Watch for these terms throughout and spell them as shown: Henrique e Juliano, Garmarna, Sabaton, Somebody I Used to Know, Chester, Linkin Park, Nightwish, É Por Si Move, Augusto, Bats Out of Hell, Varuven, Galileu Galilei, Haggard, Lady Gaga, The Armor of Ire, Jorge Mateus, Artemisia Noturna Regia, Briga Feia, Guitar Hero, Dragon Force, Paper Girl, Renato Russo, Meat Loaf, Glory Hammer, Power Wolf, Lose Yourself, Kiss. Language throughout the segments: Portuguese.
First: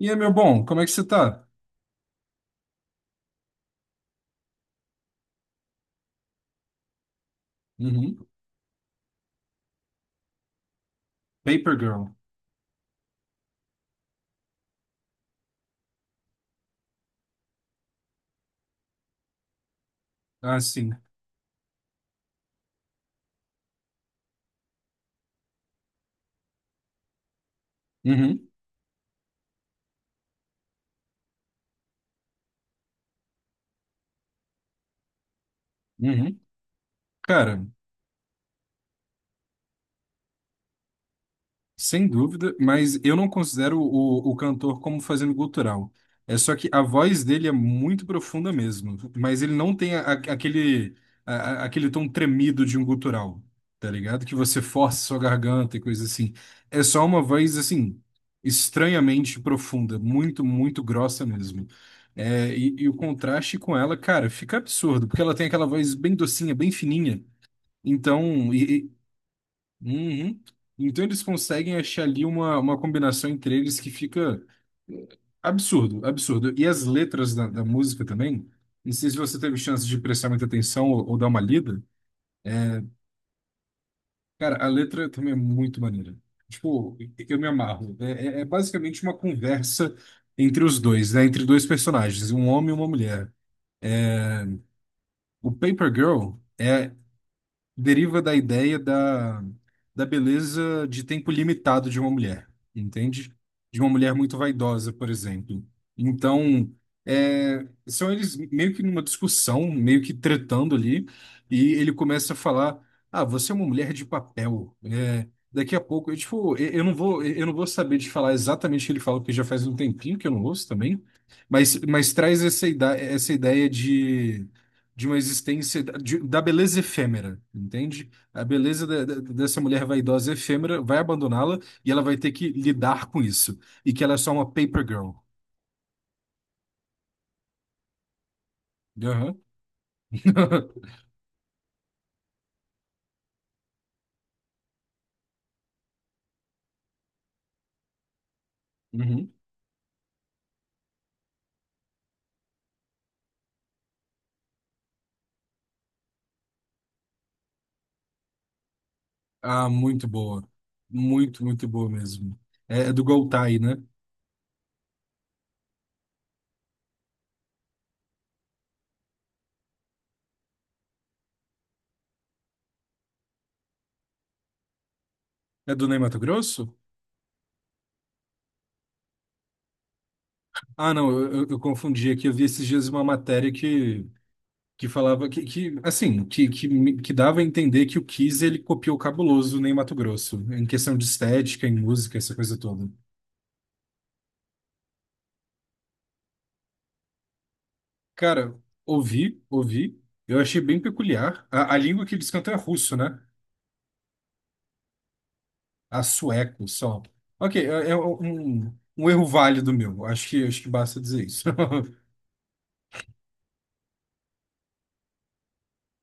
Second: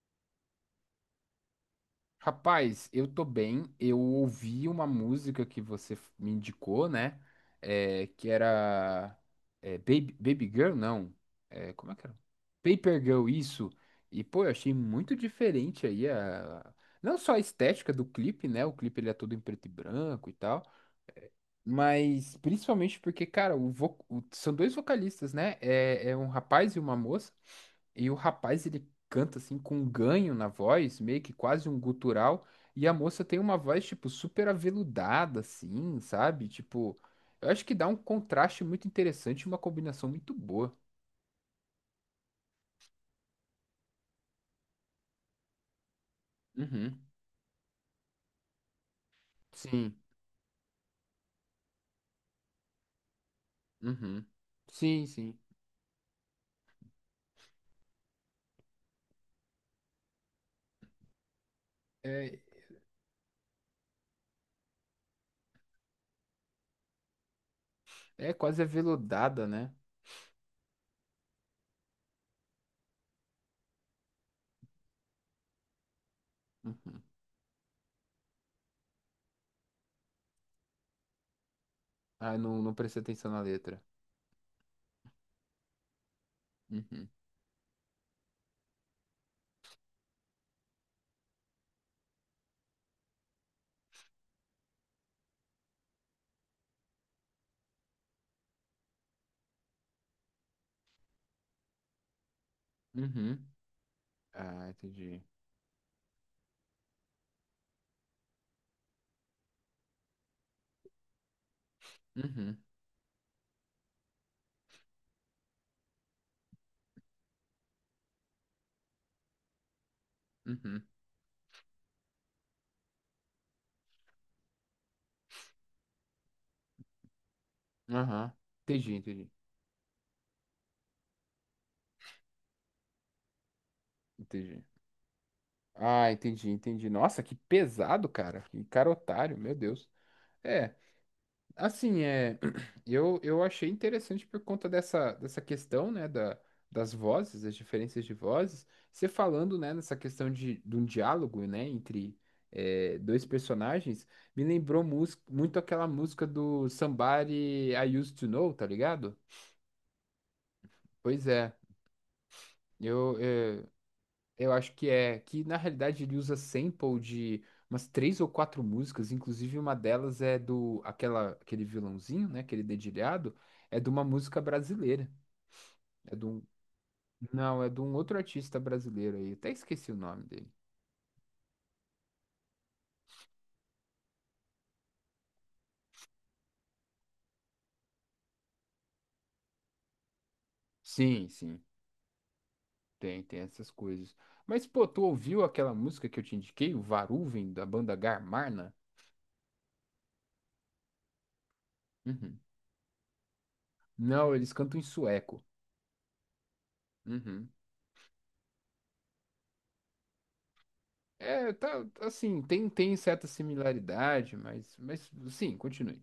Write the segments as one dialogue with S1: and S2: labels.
S1: E aí, meu bom, como é que você tá?
S2: Rapaz, eu tô bem. Eu ouvi uma música que você me indicou, né? É,
S1: Uhum.
S2: que era Baby, Baby Girl, não. É,
S1: Paper
S2: como é que
S1: Girl.
S2: era? Paper Girl, isso. E, pô, eu achei muito diferente aí a... Não só a estética do clipe, né? O clipe ele é todo em preto e branco e
S1: Ah,
S2: tal.
S1: sim.
S2: Mas principalmente porque, cara, são dois vocalistas, né? É, é um rapaz e uma moça. E o
S1: Uhum.
S2: rapaz, ele canta assim com um ganho na voz, meio que quase um gutural. E a moça tem uma voz, tipo, super aveludada, assim,
S1: Uhum.
S2: sabe? Tipo, eu
S1: Cara,
S2: acho que dá um contraste muito interessante, uma combinação muito boa.
S1: sem dúvida, mas eu não considero o cantor como fazendo gutural. É só que a
S2: Uhum.
S1: voz dele é muito profunda mesmo, mas ele não tem
S2: Sim.
S1: aquele, a- aquele tom tremido de um gutural, tá ligado?
S2: Uhum.
S1: Que você força
S2: Sim,
S1: sua
S2: sim.
S1: garganta e coisa assim. É só uma voz, assim, estranhamente profunda, muito, muito grossa mesmo.
S2: É,
S1: É, e o contraste com ela, cara, fica absurdo, porque ela tem aquela voz bem docinha, bem fininha.
S2: é
S1: Então,
S2: quase aveludada, né?
S1: uhum. Então eles conseguem achar ali uma combinação entre eles que fica eh, absurdo, absurdo. E as
S2: Uhum.
S1: letras da música também, não sei se você teve chance de prestar muita atenção ou dar uma lida.
S2: Ah, eu não, não prestei atenção na letra.
S1: Cara, a letra também é muito maneira. Tipo,
S2: Uhum.
S1: eu me amarro. É basicamente uma conversa entre os dois, né? Entre dois personagens, um homem e uma mulher. O Paper Girl é deriva da ideia da, da beleza de tempo limitado de uma mulher, entende?
S2: Uhum.
S1: De uma mulher muito
S2: Ah,
S1: vaidosa, por
S2: entendi.
S1: exemplo. Então, é, são eles meio que numa discussão, meio que tretando ali, e ele começa a
S2: Uhum,
S1: falar: Ah, você é uma mulher de papel. É, daqui a pouco, eu, tipo, eu não vou, eu não vou saber te falar exatamente o que ele fala, porque já faz um tempinho que eu não ouço
S2: uhum,
S1: também, mas traz essa ideia de uma existência de- da beleza efêmera, entende?
S2: aham.
S1: A beleza
S2: Entendi,
S1: da- da-
S2: entendi,
S1: dessa mulher vaidosa efêmera vai abandoná-la e ela vai ter que lidar com isso. E que ela é só uma
S2: entendi.
S1: paper girl.
S2: Ah, entendi, entendi. Nossa, que pesado, cara. Que cara
S1: Aham.
S2: otário, meu Deus. É, assim, é, eu achei interessante por conta dessa, dessa questão, né, da, das vozes, das diferenças de vozes. Você
S1: Uhum.
S2: falando, né, nessa questão de um diálogo, né, entre é, dois personagens, me lembrou muito aquela música do Somebody I Used to Know, tá ligado?
S1: Ah, muito boa.
S2: Pois
S1: Muito,
S2: é.
S1: muito boa mesmo. É, é do
S2: Eu,
S1: Goltai,
S2: eh,
S1: né?
S2: Eu acho que é que na realidade ele usa sample de umas três ou quatro músicas, inclusive uma delas é do aquela aquele vilãozinho, né, aquele dedilhado, é de uma música brasileira.
S1: É do Ney
S2: É de um,
S1: Matogrosso?
S2: não, é de um outro artista brasileiro aí, até esqueci o nome dele.
S1: Ah, não, eu confundi aqui. Eu vi esses dias uma matéria que falava que assim, que, que dava a entender que o Kiss ele copiou o Cabuloso nem Mato Grosso, em questão de
S2: Sim, sim,
S1: estética, em música, essa coisa toda.
S2: tem essas coisas. Mas pô, tu ouviu aquela música que eu te indiquei, o Varuven da banda
S1: Cara,
S2: Garmarna?
S1: ouvi, ouvi, eu achei bem peculiar. A língua que eles
S2: Uhum.
S1: cantam é russo, né?
S2: Não, eles cantam em sueco.
S1: A sueco só.
S2: Uhum.
S1: Ok, é, é um, um erro válido meu, acho que basta dizer isso.
S2: É, tá, assim, tem, tem certa similaridade, mas sim, continue.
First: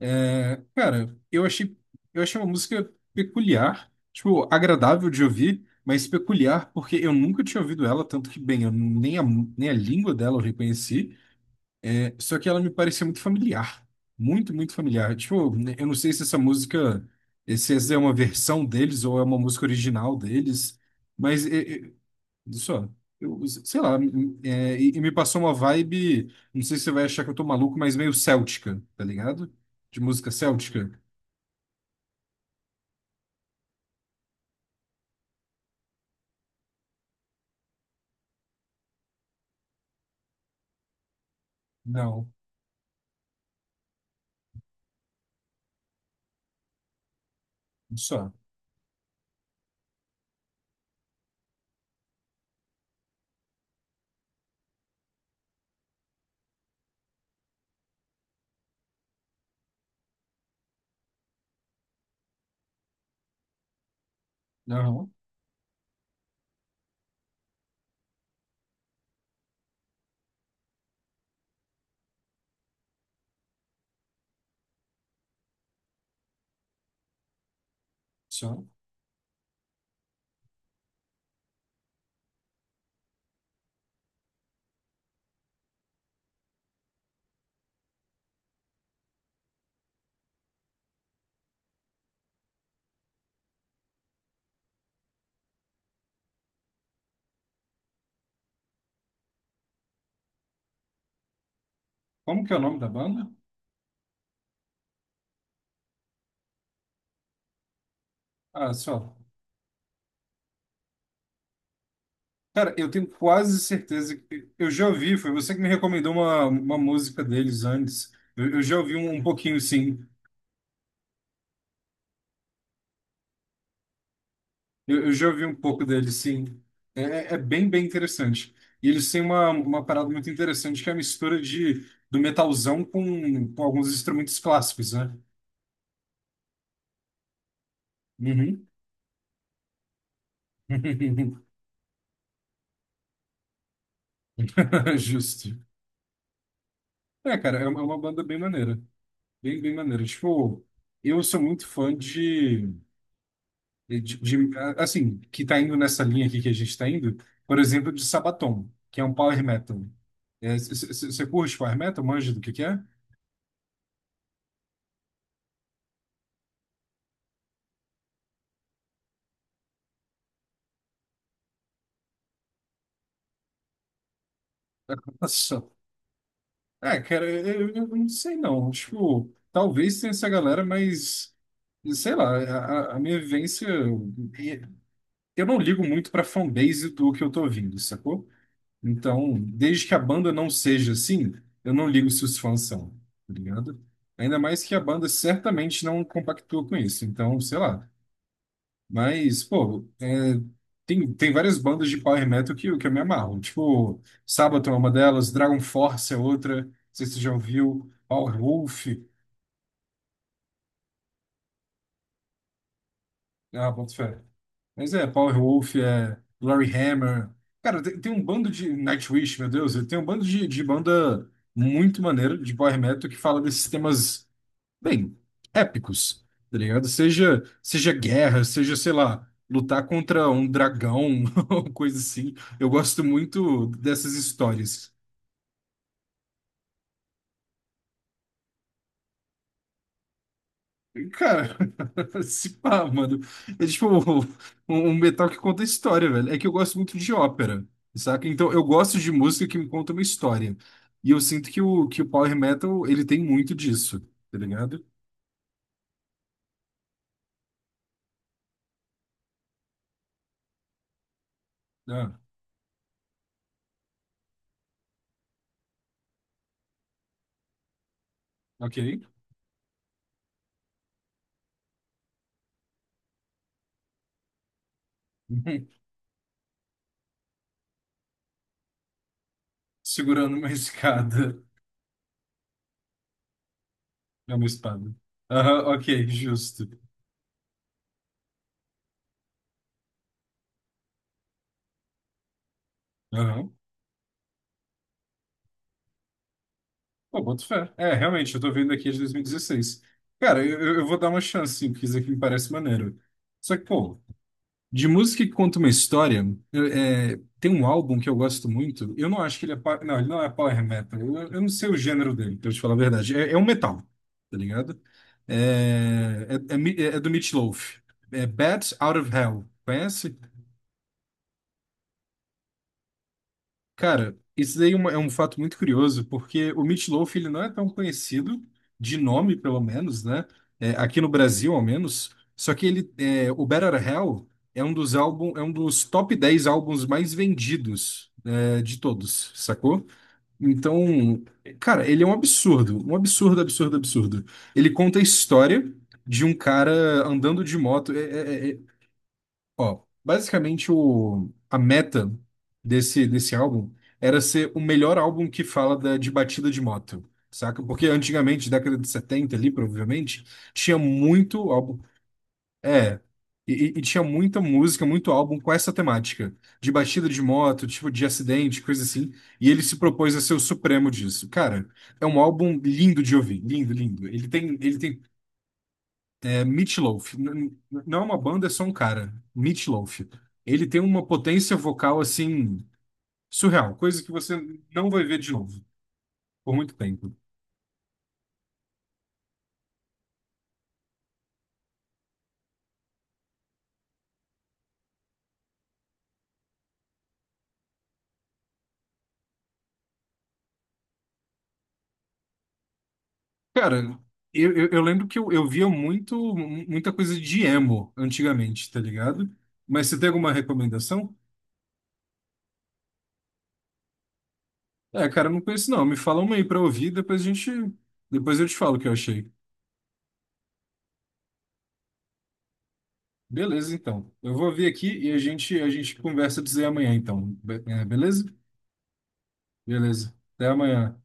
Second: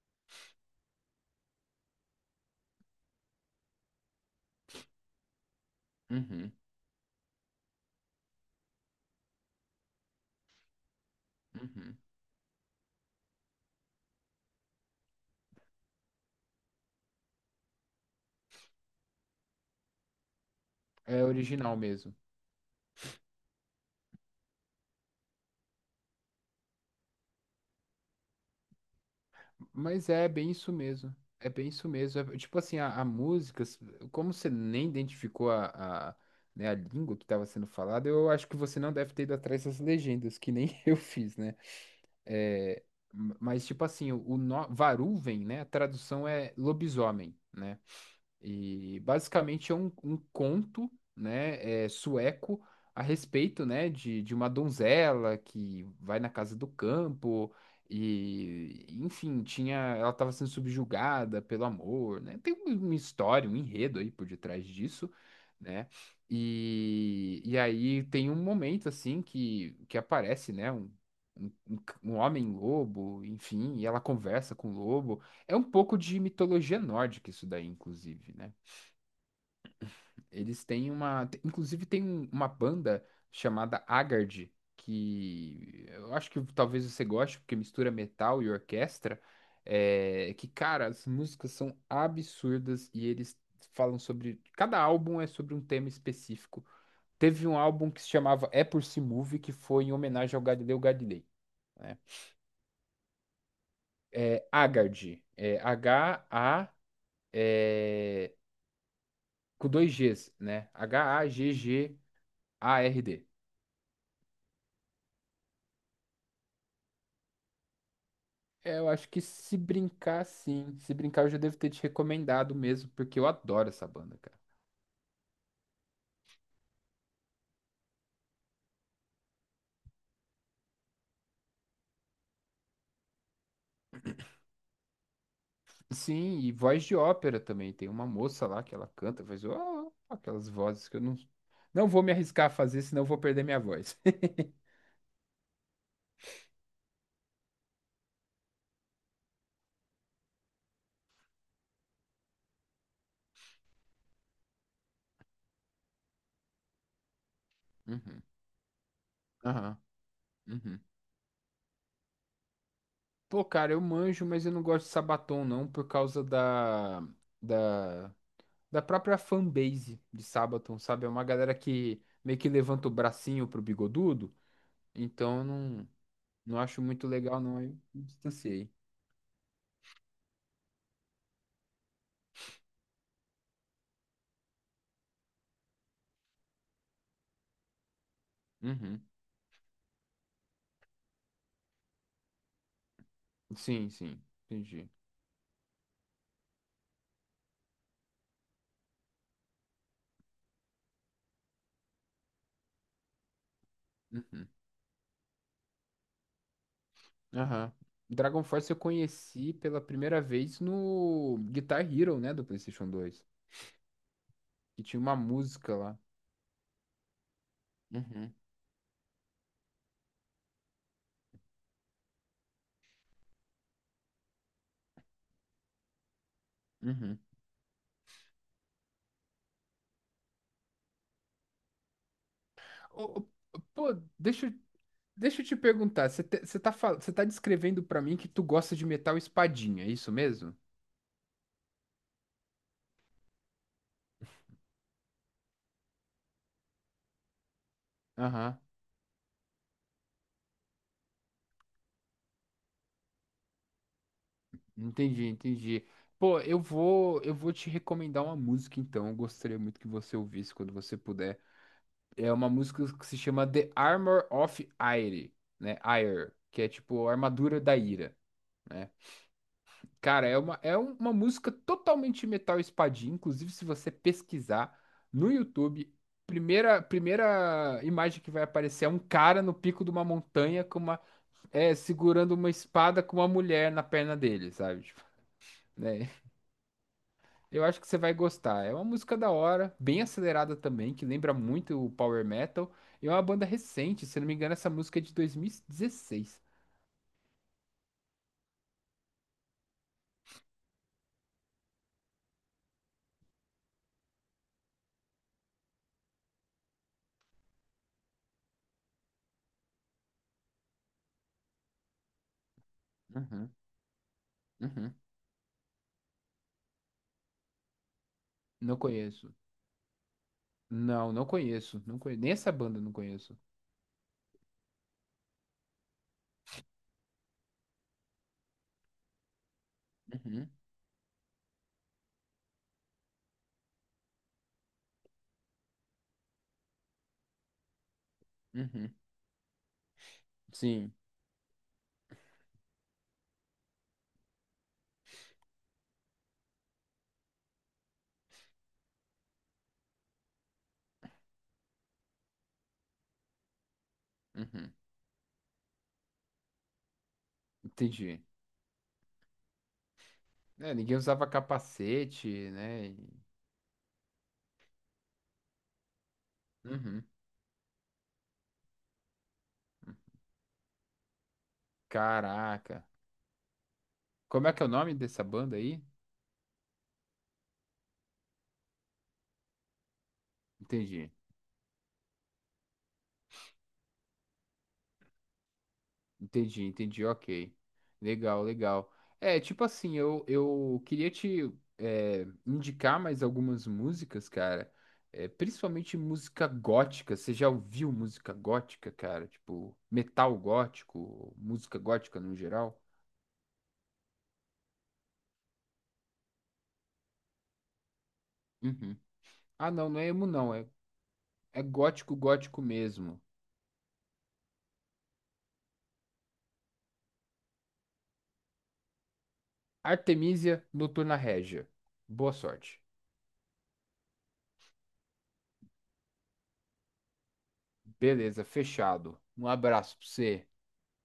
S1: É, cara, eu achei uma música peculiar, tipo, agradável de ouvir, mas
S2: Uhum,
S1: peculiar porque eu nunca tinha ouvido ela, tanto que, bem, eu nem a, nem a língua dela eu reconheci,
S2: uhum.
S1: é, só que ela me parecia muito familiar, muito, muito familiar. Tipo, né, eu não sei se essa música, se essa é uma versão deles ou é uma música original deles,
S2: É
S1: mas
S2: original
S1: é,
S2: mesmo.
S1: só. Eu, sei lá, é, e me passou uma vibe, não sei se você vai achar que eu tô maluco, mas meio céltica, tá ligado? De
S2: Mas é
S1: música
S2: bem isso
S1: céltica.
S2: mesmo. É bem isso mesmo. É, tipo assim, a música, s- como você nem identificou a, né, a língua que estava sendo falada, eu acho que você não deve ter ido atrás das legendas, que nem eu fiz, né?
S1: Não,
S2: É, m- mas, tipo assim, o Varuven, né? A tradução é lobisomem, né?
S1: só.
S2: E basicamente é um, um conto, né, é, sueco a respeito, né, de uma donzela que vai na casa do campo e, enfim, tinha, ela estava sendo subjugada pelo amor, né? Tem uma história, um enredo aí por detrás
S1: Não,
S2: disso, né? E aí tem um momento assim que aparece, né, um, um homem lobo, enfim, e ela conversa com o lobo. É um pouco de mitologia nórdica isso daí, inclusive, né?
S1: só.
S2: Eles têm uma, inclusive tem uma banda chamada Haggard, que eu acho que talvez você goste, porque mistura metal e orquestra, é, que, cara, as músicas são absurdas e eles falam sobre, cada álbum é sobre um tema específico. Teve um álbum que se chamava É Por Si Move, que foi em homenagem ao Galileu Galilei, né?
S1: Como que é o nome da banda?
S2: É Haggard, é H-A
S1: Ah, só.
S2: com dois Gs, né? H-A-G-G-A-R-D.
S1: Cara, eu tenho quase certeza que eu já ouvi, foi você que me recomendou uma música deles antes. Eu já
S2: É, eu
S1: ouvi
S2: acho
S1: um,
S2: que
S1: um
S2: se
S1: pouquinho, sim.
S2: brincar, sim. Se brincar, eu já devo ter te recomendado mesmo, porque eu adoro essa banda, cara.
S1: Eu já ouvi um pouco dele, sim. É bem, bem interessante. E eles têm uma parada muito interessante, que é a mistura de, do metalzão com alguns instrumentos clássicos, né?
S2: Sim, e voz de ópera também. Tem uma moça lá
S1: Uhum.
S2: que ela canta, faz ó, aquelas vozes que eu não, não vou me arriscar a fazer, senão eu vou perder minha voz.
S1: Justo. É, cara, é uma banda bem maneira. Bem, bem maneira. Tipo, eu sou muito fã de, Assim, que tá indo nessa linha aqui que a gente tá indo, por exemplo, de
S2: Uhum,
S1: Sabaton, que é um power
S2: aham,
S1: metal. É,
S2: uhum.
S1: Você curte power metal? Manja do que é?
S2: Pô, cara, eu manjo, mas eu não gosto de Sabaton, não, por causa da, da, da própria fanbase de Sabaton, sabe? É uma galera que meio que levanta o bracinho pro bigodudo, então eu
S1: Nossa.
S2: não, não acho
S1: É,
S2: muito
S1: cara,
S2: legal, não. Aí eu
S1: eu
S2: me
S1: não sei
S2: distanciei.
S1: não. Tipo, talvez tenha essa galera, mas sei lá, a, a minha vivência. Eu não ligo muito pra fanbase do que eu tô ouvindo, sacou?
S2: Uhum.
S1: Então, desde que a banda não seja assim, eu não ligo se os fãs são, tá ligado?
S2: Sim, sim,
S1: Ainda mais que a
S2: entendi.
S1: banda certamente não compactua com isso. Então, sei lá. Mas, pô, é, tem, tem várias bandas de power metal que eu me amarro. Tipo,
S2: Uhum.
S1: Sabaton é uma delas, Dragon Force é outra, não sei se você já
S2: Aham.
S1: ouviu, Power
S2: Dragon Force eu
S1: Wolf.
S2: conheci pela primeira vez no Guitar Hero, né, do PlayStation 2,
S1: Ah, boto fé.
S2: que
S1: Mas
S2: tinha
S1: é,
S2: uma
S1: Power
S2: música
S1: Wolf,
S2: lá.
S1: é Glory Hammer. Cara, tem, tem um
S2: Uhum.
S1: bando de. Nightwish, meu Deus, tem um bando de banda muito maneira de power metal que fala desses temas. Bem, épicos, tá ligado?
S2: Uhum.
S1: Seja, seja guerra, seja, sei lá, lutar contra um dragão, ou coisa assim. Eu gosto
S2: Ô,
S1: muito
S2: pô,
S1: dessas
S2: deixa, eu-
S1: histórias.
S2: deixa eu te perguntar, você tá, você tá descrevendo pra mim que tu gosta de metal espadinha, é isso mesmo?
S1: E, cara, se pá, mano. É tipo um metal que conta história, velho. É que eu gosto muito de ópera, saca? Então
S2: Aham.
S1: eu gosto de música que me conta uma história. E eu sinto que o Power Metal, ele tem muito disso, tá ligado?
S2: Entendi, entendi. Pô, eu vou te recomendar uma música então. Eu gostaria muito que você ouvisse quando você puder.
S1: Ah,
S2: É uma música que se chama The Armor of Ire, né? Ire, que é tipo a armadura da ira, né?
S1: ok.
S2: Cara, é uma, é um, uma música totalmente metal espadinha. Inclusive, se você pesquisar no YouTube, primeira imagem que vai aparecer é um cara no pico de uma
S1: Segurando uma
S2: montanha com uma
S1: escada.
S2: é, segurando uma espada com uma mulher na perna
S1: É uma
S2: dele, sabe?
S1: espada.
S2: Tipo,
S1: Aham, ok,
S2: né?
S1: justo.
S2: Eu acho que você vai gostar. É uma música da hora, bem acelerada também, que lembra muito o Power Metal. E é uma banda
S1: Aham.
S2: recente, se não me engano, essa música é de 2016.
S1: Pô, boto fé. É, realmente, eu tô vendo aqui de 2016. Cara, eu, eu vou dar uma chance, sim, porque isso aqui me parece maneiro. Só que, pô, de música que conta uma história, é, tem um álbum que eu gosto muito. Eu não acho que ele é. Não, ele não é power metal. Eu não sei o gênero dele, pra eu te falar a verdade. É, é um
S2: Uhum,
S1: metal, tá ligado?
S2: uhum,
S1: É do Meat Loaf. É Bats
S2: Não
S1: Out of
S2: conheço.
S1: Hell. Conhece?
S2: Não, não conheço. Não conheço. Nem essa banda eu não conheço.
S1: Cara, isso daí é é um fato muito curioso, porque o Meat Loaf ele não é tão conhecido, de nome pelo menos, né?
S2: Uhum,
S1: É, aqui no Brasil, ao menos. Só que ele, é, o Better Hell é um dos álbum, é um dos top 10 álbuns mais vendidos, é, de
S2: uhum.
S1: todos, sacou?
S2: Sim,
S1: Então, cara, ele é um absurdo, absurdo, absurdo. Ele conta a história de um cara andando de moto. Ó, basicamente o, a meta desse álbum era ser o
S2: uhum,
S1: melhor álbum que fala da, de batida de moto, saca? Porque
S2: Entendi.
S1: antigamente, década de 70 ali, provavelmente,
S2: É,
S1: tinha
S2: ninguém usava
S1: muito álbum.
S2: capacete, né?
S1: É,
S2: E-
S1: e tinha muita música, muito álbum com essa temática, de
S2: uhum.
S1: batida de moto, tipo de acidente, coisa assim. E ele se propôs a ser o supremo disso. Cara, é um álbum
S2: Caraca.
S1: lindo de ouvir, lindo, lindo.
S2: Como é que é o
S1: Ele
S2: nome
S1: tem
S2: dessa banda aí?
S1: é Meatloaf. Não é uma banda, é só um cara. Meatloaf. Ele tem uma
S2: Entendi.
S1: potência vocal assim surreal, coisa que você não vai ver de novo por
S2: Entendi,
S1: muito
S2: entendi,
S1: tempo.
S2: ok. Legal, legal. É, tipo assim, eu queria te é, indicar mais algumas músicas, cara. É, principalmente música gótica. Você já ouviu música gótica, cara? Tipo, metal gótico, música gótica no geral?
S1: Cara, eu lembro que eu via muito muita coisa de emo antigamente, tá
S2: Uhum.
S1: ligado?
S2: Ah,
S1: Mas
S2: não,
S1: você
S2: não é
S1: tem
S2: emo,
S1: alguma
S2: não. É,
S1: recomendação?
S2: é gótico, gótico mesmo.
S1: É, cara, eu não conheço não. Me fala uma aí pra ouvir, depois a gente, depois eu te falo o que eu achei.
S2: Artemisia Noturna Regia. Boa sorte.
S1: Beleza, então. Eu vou ouvir aqui e a gente conversa dizer amanhã, então. Beleza?
S2: Beleza, fechado. Um abraço pra
S1: Beleza.
S2: você.
S1: Até amanhã.